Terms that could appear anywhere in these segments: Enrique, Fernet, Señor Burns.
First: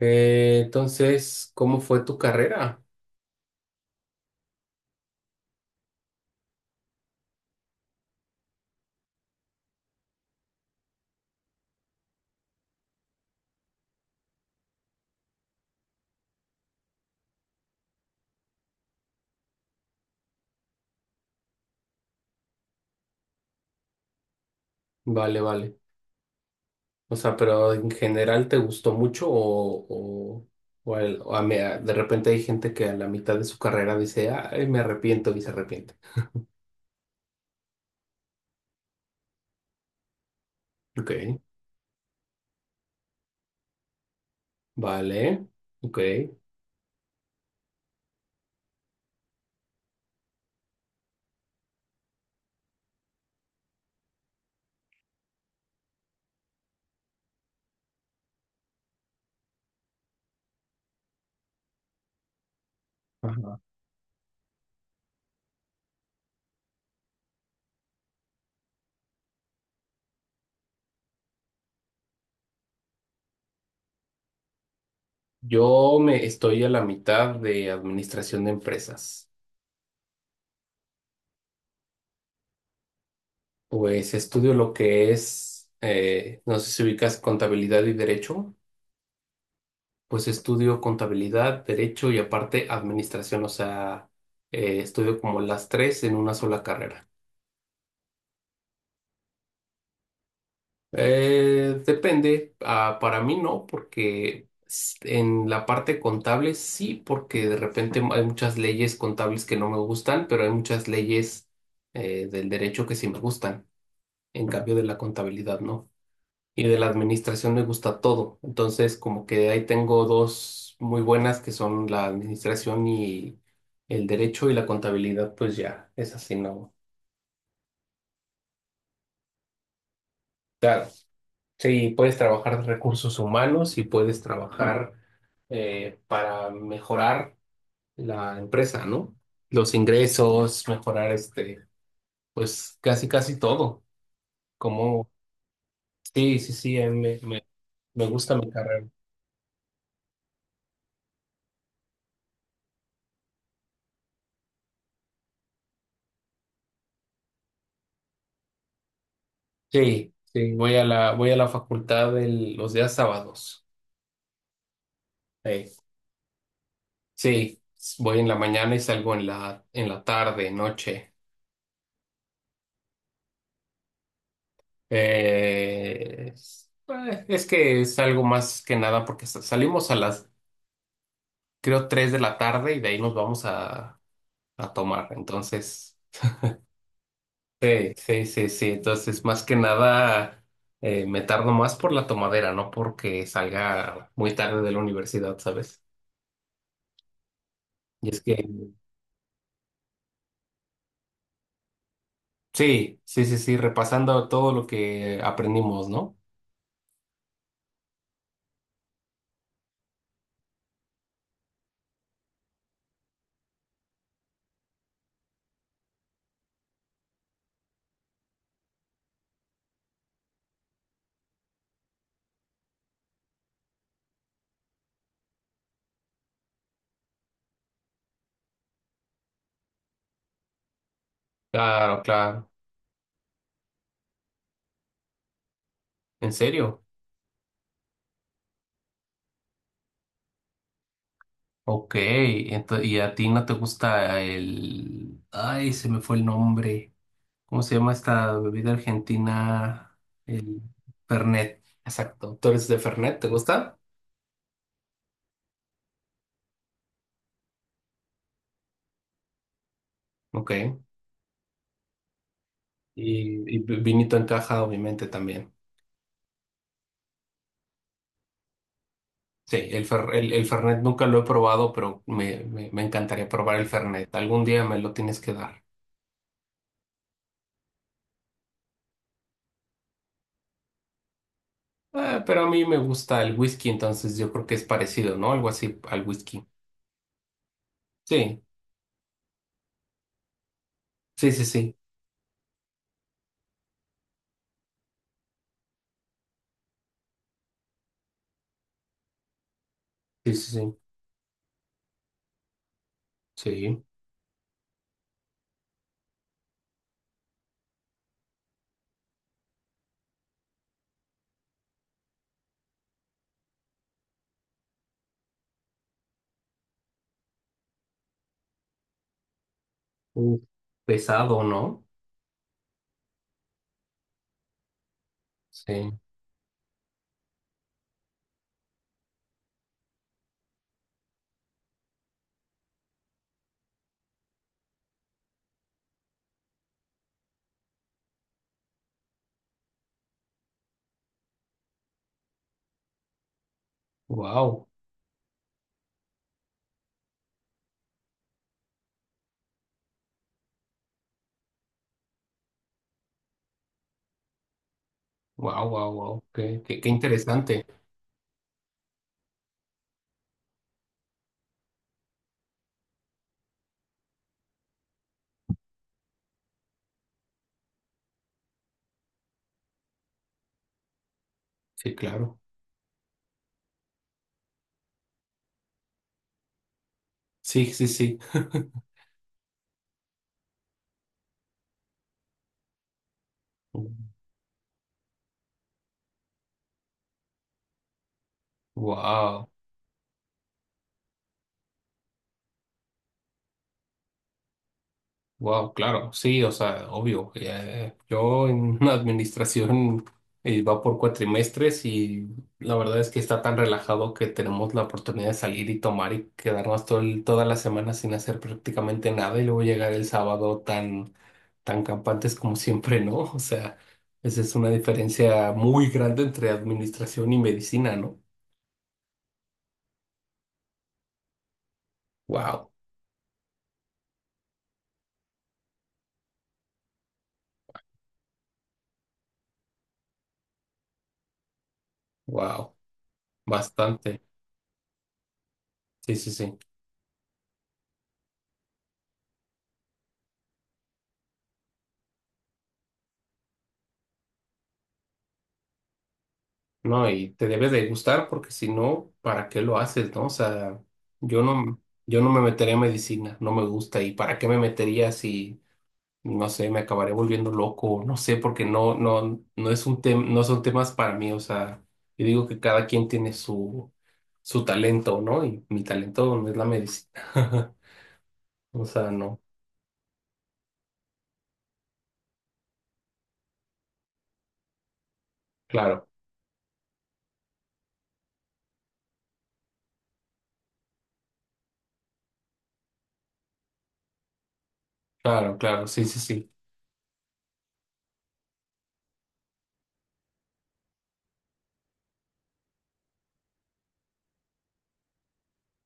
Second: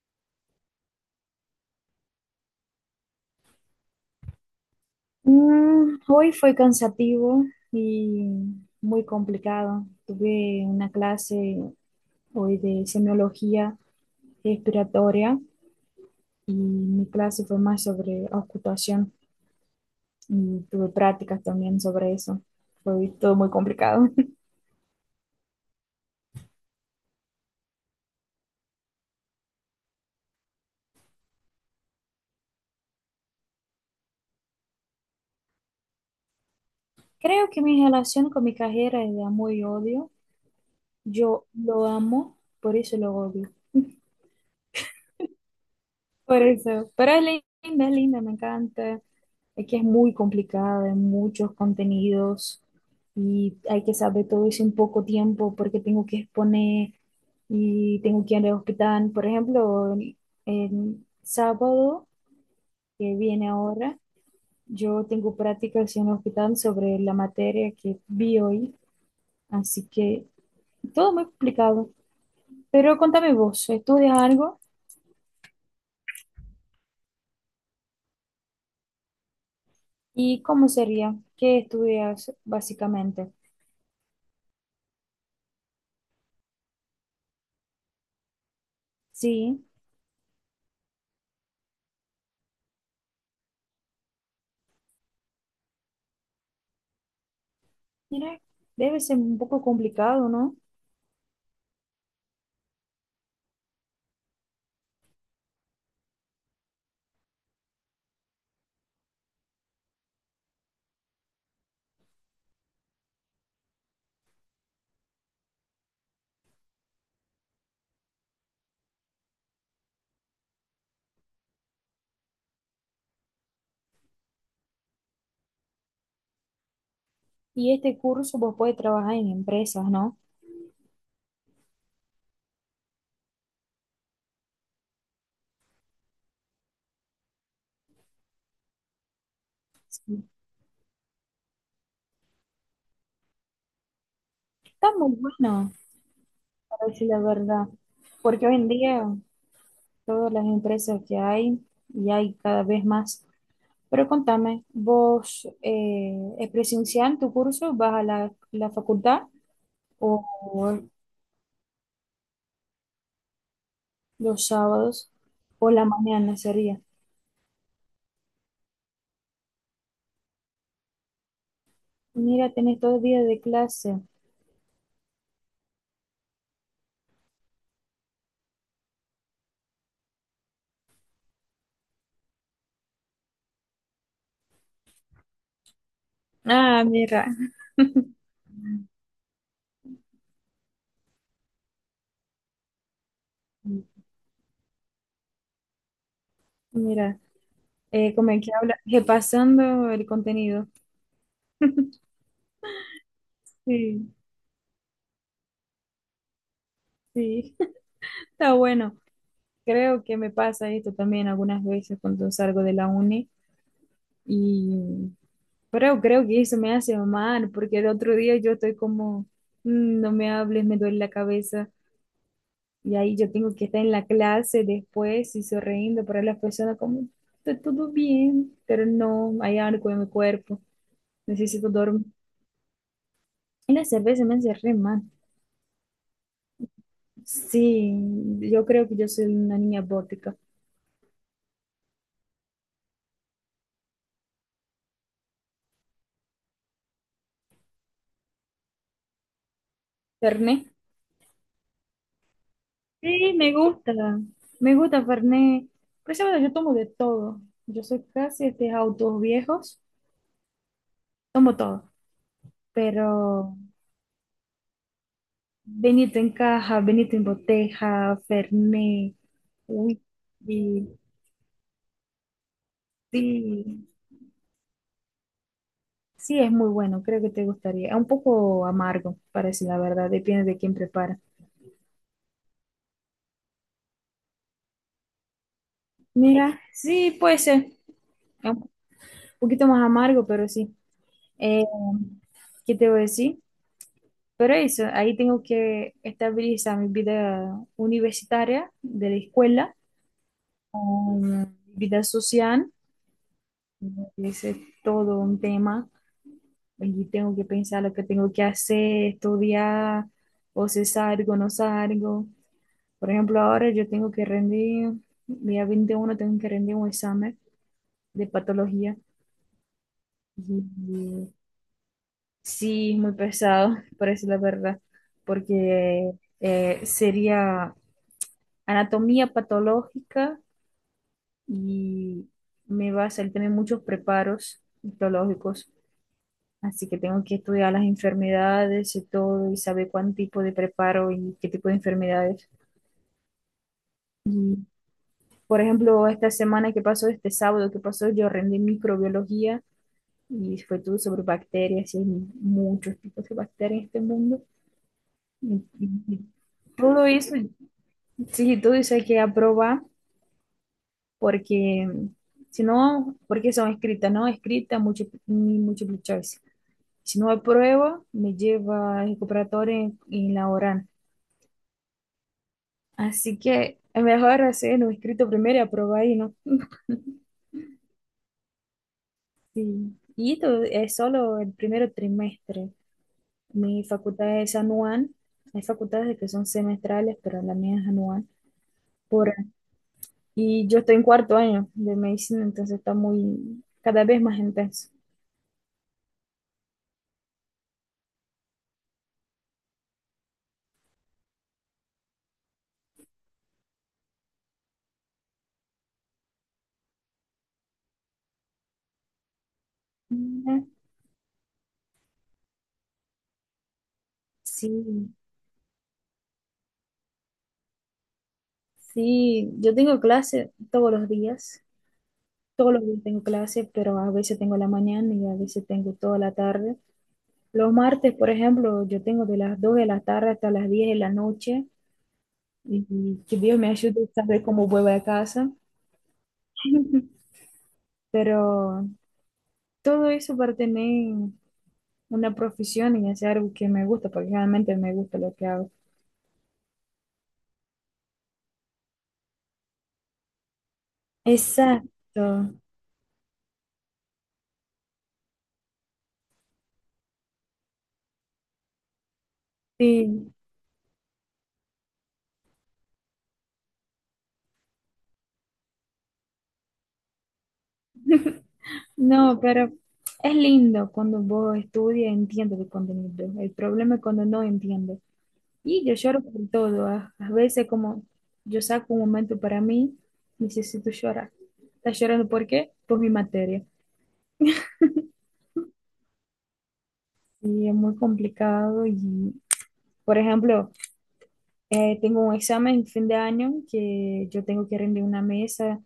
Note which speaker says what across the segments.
Speaker 1: Entonces, ¿cómo fue tu carrera?
Speaker 2: Hoy fue cansativo y muy complicado. Tuve una clase hoy de semiología respiratoria y mi clase fue más sobre auscultación y tuve prácticas también sobre eso. Fue todo muy complicado.
Speaker 1: Vale, vale. O sea, pero en general te gustó mucho o de repente hay gente que a la mitad de su carrera dice, ay, me arrepiento y se arrepiente.
Speaker 2: Creo que mi relación con mi carrera es de amor y odio.
Speaker 1: Ok,
Speaker 2: Yo lo amo, por eso lo odio.
Speaker 1: vale, ok.
Speaker 2: Por eso, pero es linda, me encanta. Es que es muy complicada, hay muchos contenidos y hay que saber todo eso en poco tiempo porque tengo que exponer y tengo que ir al hospital. Por ejemplo, el sábado que viene
Speaker 1: Ajá.
Speaker 2: ahora, yo tengo prácticas en el hospital sobre la materia que vi hoy, así que todo muy complicado. Pero contame vos, ¿estudias algo?
Speaker 1: Yo me estoy a la mitad de administración de empresas.
Speaker 2: ¿Y cómo sería? ¿Qué estudias básicamente?
Speaker 1: Pues estudio lo que es, no sé si ubicas contabilidad y derecho.
Speaker 2: Sí,
Speaker 1: Pues estudio contabilidad, derecho y aparte administración, o sea, estudio como las tres en una sola carrera.
Speaker 2: mira, debe ser un poco complicado, ¿no?
Speaker 1: Depende, ah, para mí no, porque en la parte contable sí, porque de repente hay muchas leyes contables que no me gustan, pero hay muchas leyes del derecho que sí me gustan, en cambio de la contabilidad no. Y de la administración me gusta todo. Entonces, como que ahí tengo dos muy buenas que son la administración y el derecho y la contabilidad, pues ya, es así, ¿no?
Speaker 2: Y este curso vos podés trabajar en empresas, ¿no?
Speaker 1: Claro, sí, puedes trabajar recursos humanos y puedes trabajar para mejorar la empresa, ¿no? Los
Speaker 2: Sí.
Speaker 1: ingresos, mejorar este, pues casi, casi todo.
Speaker 2: Está
Speaker 1: Como,
Speaker 2: muy bueno,
Speaker 1: sí, sí, sí,
Speaker 2: para
Speaker 1: a mí
Speaker 2: decir
Speaker 1: me,
Speaker 2: la
Speaker 1: me,
Speaker 2: verdad,
Speaker 1: me gusta
Speaker 2: porque
Speaker 1: mi
Speaker 2: hoy en
Speaker 1: carrera.
Speaker 2: día todas las empresas que hay y hay cada vez más. Pero contame, ¿vos es presencial tu curso? ¿Vas a la facultad
Speaker 1: Sí,
Speaker 2: o
Speaker 1: sí, voy a la facultad los días sábados.
Speaker 2: los sábados
Speaker 1: Eh,
Speaker 2: o la mañana sería?
Speaker 1: sí, voy en la mañana y salgo en la tarde, noche.
Speaker 2: Mira, tenés 2 días de clase.
Speaker 1: Es que salgo más que nada porque salimos a las, creo, 3 de la tarde y de ahí nos vamos a tomar. Entonces,
Speaker 2: Ah, mira.
Speaker 1: sí, sí, sí, sí. Entonces, más que nada, me tardo más por la tomadera, no porque salga muy tarde de la universidad, ¿sabes?
Speaker 2: Mira,
Speaker 1: Y es
Speaker 2: como
Speaker 1: que,
Speaker 2: que habla, repasando el contenido.
Speaker 1: sí, sí, sí, sí,
Speaker 2: Sí,
Speaker 1: repasando todo lo que aprendimos, ¿no?
Speaker 2: sí. Está bueno. Creo que me pasa esto también algunas veces cuando salgo de la uni y pero creo que eso me hace mal porque el otro día yo estoy como, "Mm, no me hables, me duele la cabeza y ahí yo tengo que estar en la clase después y sonriendo para las personas como, está todo bien, pero no, hay algo en mi cuerpo, necesito
Speaker 1: Claro,
Speaker 2: dormir."
Speaker 1: claro.
Speaker 2: Y la cerveza me hace re mal.
Speaker 1: ¿En serio?
Speaker 2: Sí, yo creo que yo soy una niña bótica.
Speaker 1: Ok, entonces y a ti no te gusta el... Ay, se me fue el nombre. ¿Cómo se llama esta bebida argentina?
Speaker 2: ¿Terné?
Speaker 1: El Fernet. Exacto. ¿Tú eres de Fernet? ¿Te
Speaker 2: Sí,
Speaker 1: gusta?
Speaker 2: me gusta Fernet. Por eso bueno, yo tomo de todo. Yo soy casi este autos viejos,
Speaker 1: Ok.
Speaker 2: tomo todo.
Speaker 1: Y,
Speaker 2: Pero
Speaker 1: vinito en caja, obviamente, también.
Speaker 2: Benito en caja, Benito en boteja, Fernet,
Speaker 1: Sí,
Speaker 2: whisky,
Speaker 1: el Fernet
Speaker 2: sí,
Speaker 1: nunca lo he probado, pero me encantaría probar el
Speaker 2: sí,
Speaker 1: Fernet. Algún día me lo tienes que dar.
Speaker 2: sí, es muy bueno, creo que te gustaría. Es un poco amargo, para decir la verdad, depende de quién prepara.
Speaker 1: Pero a mí me gusta el whisky, entonces yo creo que es parecido, ¿no? Algo así al whisky.
Speaker 2: Mira, sí, puede ser,
Speaker 1: Sí,
Speaker 2: es un poquito más amargo, pero sí.
Speaker 1: sí, sí,
Speaker 2: Eh,
Speaker 1: sí.
Speaker 2: ¿Qué te voy a decir? Pero eso, ahí tengo que estabilizar mi vida universitaria de la escuela
Speaker 1: Sí, sí, sí.
Speaker 2: con mi vida social.
Speaker 1: Sí.
Speaker 2: Ese es todo un tema. Y tengo que pensar lo que tengo que hacer, estudiar, o si salgo, no salgo. Por ejemplo, ahora yo tengo que rendir, día 21 tengo que rendir un examen de patología.
Speaker 1: Uh,
Speaker 2: Y y
Speaker 1: pesado, ¿no?
Speaker 2: sí, es muy pesado, por eso la verdad,
Speaker 1: Sí.
Speaker 2: porque sería anatomía patológica y me va a salir también muchos preparos histológicos, así que tengo que estudiar las enfermedades y todo y saber cuán tipo de preparo y qué tipo de enfermedades.
Speaker 1: Wow,
Speaker 2: Por ejemplo, esta semana que pasó, este sábado que pasó, yo rendí microbiología y fue todo sobre bacterias y hay muchos tipos de bacterias en este mundo. Y-
Speaker 1: wow, wow,
Speaker 2: y- y
Speaker 1: wow. Qué
Speaker 2: todo eso,
Speaker 1: interesante.
Speaker 2: sí, todo eso hay que aprobar porque si no, porque son escritas, no escritas, ni múltiple choice. Si no apruebo, me lleva el recuperatorio en la oral.
Speaker 1: Sí, claro.
Speaker 2: Así que es mejor hacer un escrito primero y aprobar ahí, ¿no?
Speaker 1: Sí, sí, sí.
Speaker 2: Sí. Y esto es solo el primer trimestre. Mi facultad es anual. Hay facultades que son semestrales, pero la mía es anual. Por,
Speaker 1: Wow,
Speaker 2: y yo estoy en cuarto año de medicina, entonces está muy, cada vez más intenso.
Speaker 1: wow, claro. Sí, o sea, obvio. Yo en una administración va por cuatrimestres y la verdad es que está tan relajado que tenemos la oportunidad de salir y tomar y quedarnos toda la semana sin hacer prácticamente nada y luego llegar el
Speaker 2: Mm.
Speaker 1: sábado tan campantes como siempre, ¿no? O sea, esa es una
Speaker 2: Sí.
Speaker 1: diferencia muy grande entre administración y medicina, ¿no?
Speaker 2: Sí, yo tengo clase todos los días.
Speaker 1: Wow,
Speaker 2: Todos los días tengo clase, pero a veces tengo la mañana y a veces tengo toda la tarde. Los martes, por ejemplo, yo tengo de las 2 de la tarde hasta las 10 de la noche
Speaker 1: wow,
Speaker 2: y que Dios me ayude a
Speaker 1: bastante.
Speaker 2: saber cómo vuelvo a casa.
Speaker 1: Sí, sí, sí.
Speaker 2: Pero todo eso para tener una profesión y hacer algo que me gusta, porque realmente me gusta lo que hago.
Speaker 1: No, y te debe de gustar porque si no, ¿para qué lo haces, no? O sea, yo no, yo no me
Speaker 2: Exacto,
Speaker 1: metería en medicina, no me gusta. ¿Y para qué me metería si no sé, me acabaré volviendo loco, no sé, porque no, no, no es un tema,
Speaker 2: sí.
Speaker 1: no son temas para mí, o sea, yo digo que cada quien tiene su, su talento, ¿no? Y mi talento no es la medicina. O sea,
Speaker 2: No,
Speaker 1: no,
Speaker 2: pero es lindo cuando vos estudias y entiendes el contenido. El problema es cuando no entiendes. Y yo
Speaker 1: claro,
Speaker 2: lloro por todo. A veces, como yo saco un momento para mí, necesito llorar. ¿Estás llorando por qué? Por mi materia.
Speaker 1: claro, claro, sí, sí, sí.
Speaker 2: Y es muy complicado. Y, por ejemplo, tengo un examen en fin de año que yo tengo que rendir una mesa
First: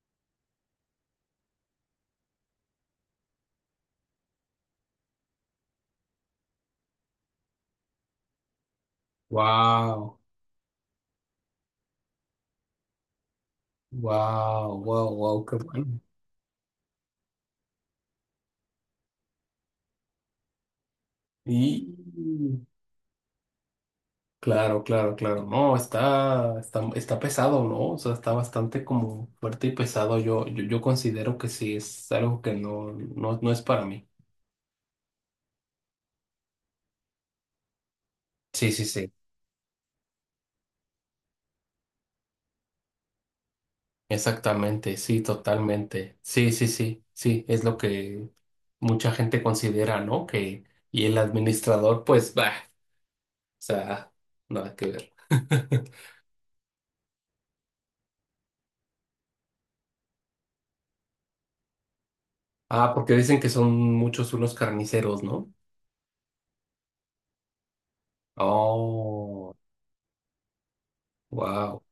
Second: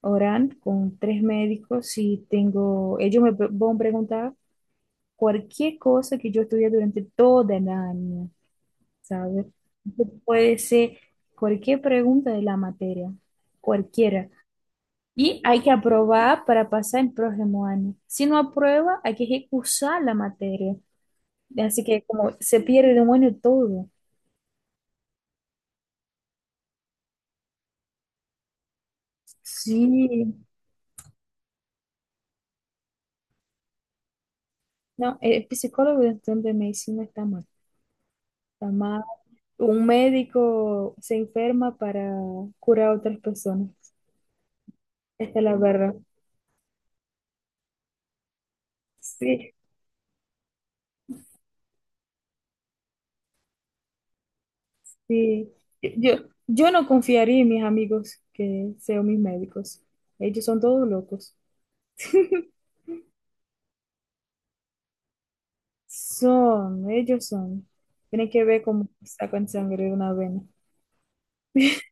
Speaker 2: oral con tres médicos y tengo, ellos van a preguntar cualquier cosa que yo estudié durante todo el año. ¿Sabes?
Speaker 1: Wow,
Speaker 2: Entonces, puede ser cualquier pregunta de la materia, cualquiera.
Speaker 1: wow, wow,
Speaker 2: Y
Speaker 1: wow, qué
Speaker 2: hay que
Speaker 1: bueno.
Speaker 2: aprobar para pasar el próximo año. Si no aprueba, hay que recursar la materia. Así que como se
Speaker 1: Y
Speaker 2: pierde de un año todo.
Speaker 1: claro, claro, claro, no, está, está, está pesado, ¿no? O sea, está bastante como fuerte y pesado.
Speaker 2: Sí,
Speaker 1: Yo considero que sí, es algo que no, no, no es para mí.
Speaker 2: no, el psicólogo dentro de medicina está mal. Está
Speaker 1: Sí, sí,
Speaker 2: mal.
Speaker 1: sí,
Speaker 2: Un médico se enferma para curar a otras personas.
Speaker 1: exactamente, sí,
Speaker 2: Esta es la verdad.
Speaker 1: totalmente. Sí, sí, sí, sí, es lo que mucha gente
Speaker 2: Sí.
Speaker 1: considera, ¿no? Que, y el administrador, pues, bah, o sea, nada que ver.
Speaker 2: Sí, yo, yo no confiaría en mis amigos que sean mis médicos. Ellos son todos locos.
Speaker 1: Ah, porque dicen que son muchos unos carniceros, ¿no?
Speaker 2: Ellos son. Tienen que ver cómo sacan
Speaker 1: Oh,
Speaker 2: sangre de una vena.
Speaker 1: wow.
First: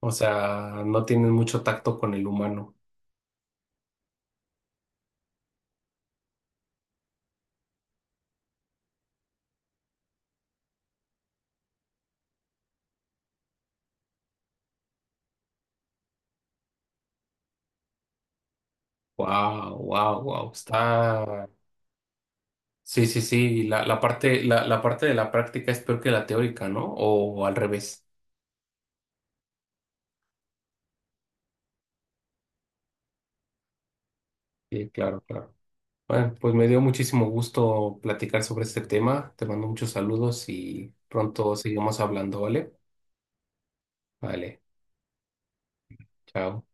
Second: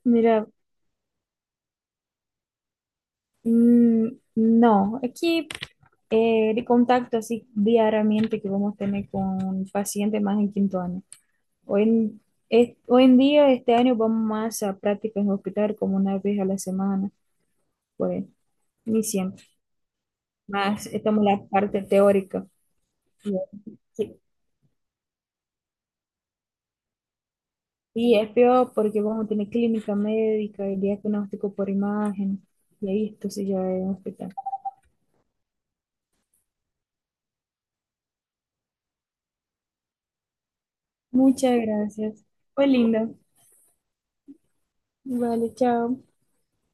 Speaker 1: O
Speaker 2: Mira,
Speaker 1: sea, no tienen mucho tacto con el humano.
Speaker 2: mm, no, aquí el contacto así diariamente que vamos a tener con pacientes más en quinto año. Hoy en, Hoy en día, este año vamos más a prácticas en hospital como una vez a la semana, pues ni siempre.
Speaker 1: Wow, wow, wow.
Speaker 2: Más estamos en la
Speaker 1: Está.
Speaker 2: parte teórica.
Speaker 1: Sí, sí, sí. La, la parte de la práctica es peor que la teórica, ¿no? O, al revés.
Speaker 2: Y es peor porque vamos a tener clínica médica y diagnóstico por imagen. Y ahí esto se lleva a un hospital.
Speaker 1: Sí, claro, claro. Bueno, pues me dio muchísimo gusto platicar sobre este tema. Te mando muchos saludos y
Speaker 2: Muchas
Speaker 1: pronto seguimos
Speaker 2: gracias.
Speaker 1: hablando,
Speaker 2: Fue
Speaker 1: ¿vale?
Speaker 2: lindo.
Speaker 1: Vale,
Speaker 2: Vale, chao.
Speaker 1: chao.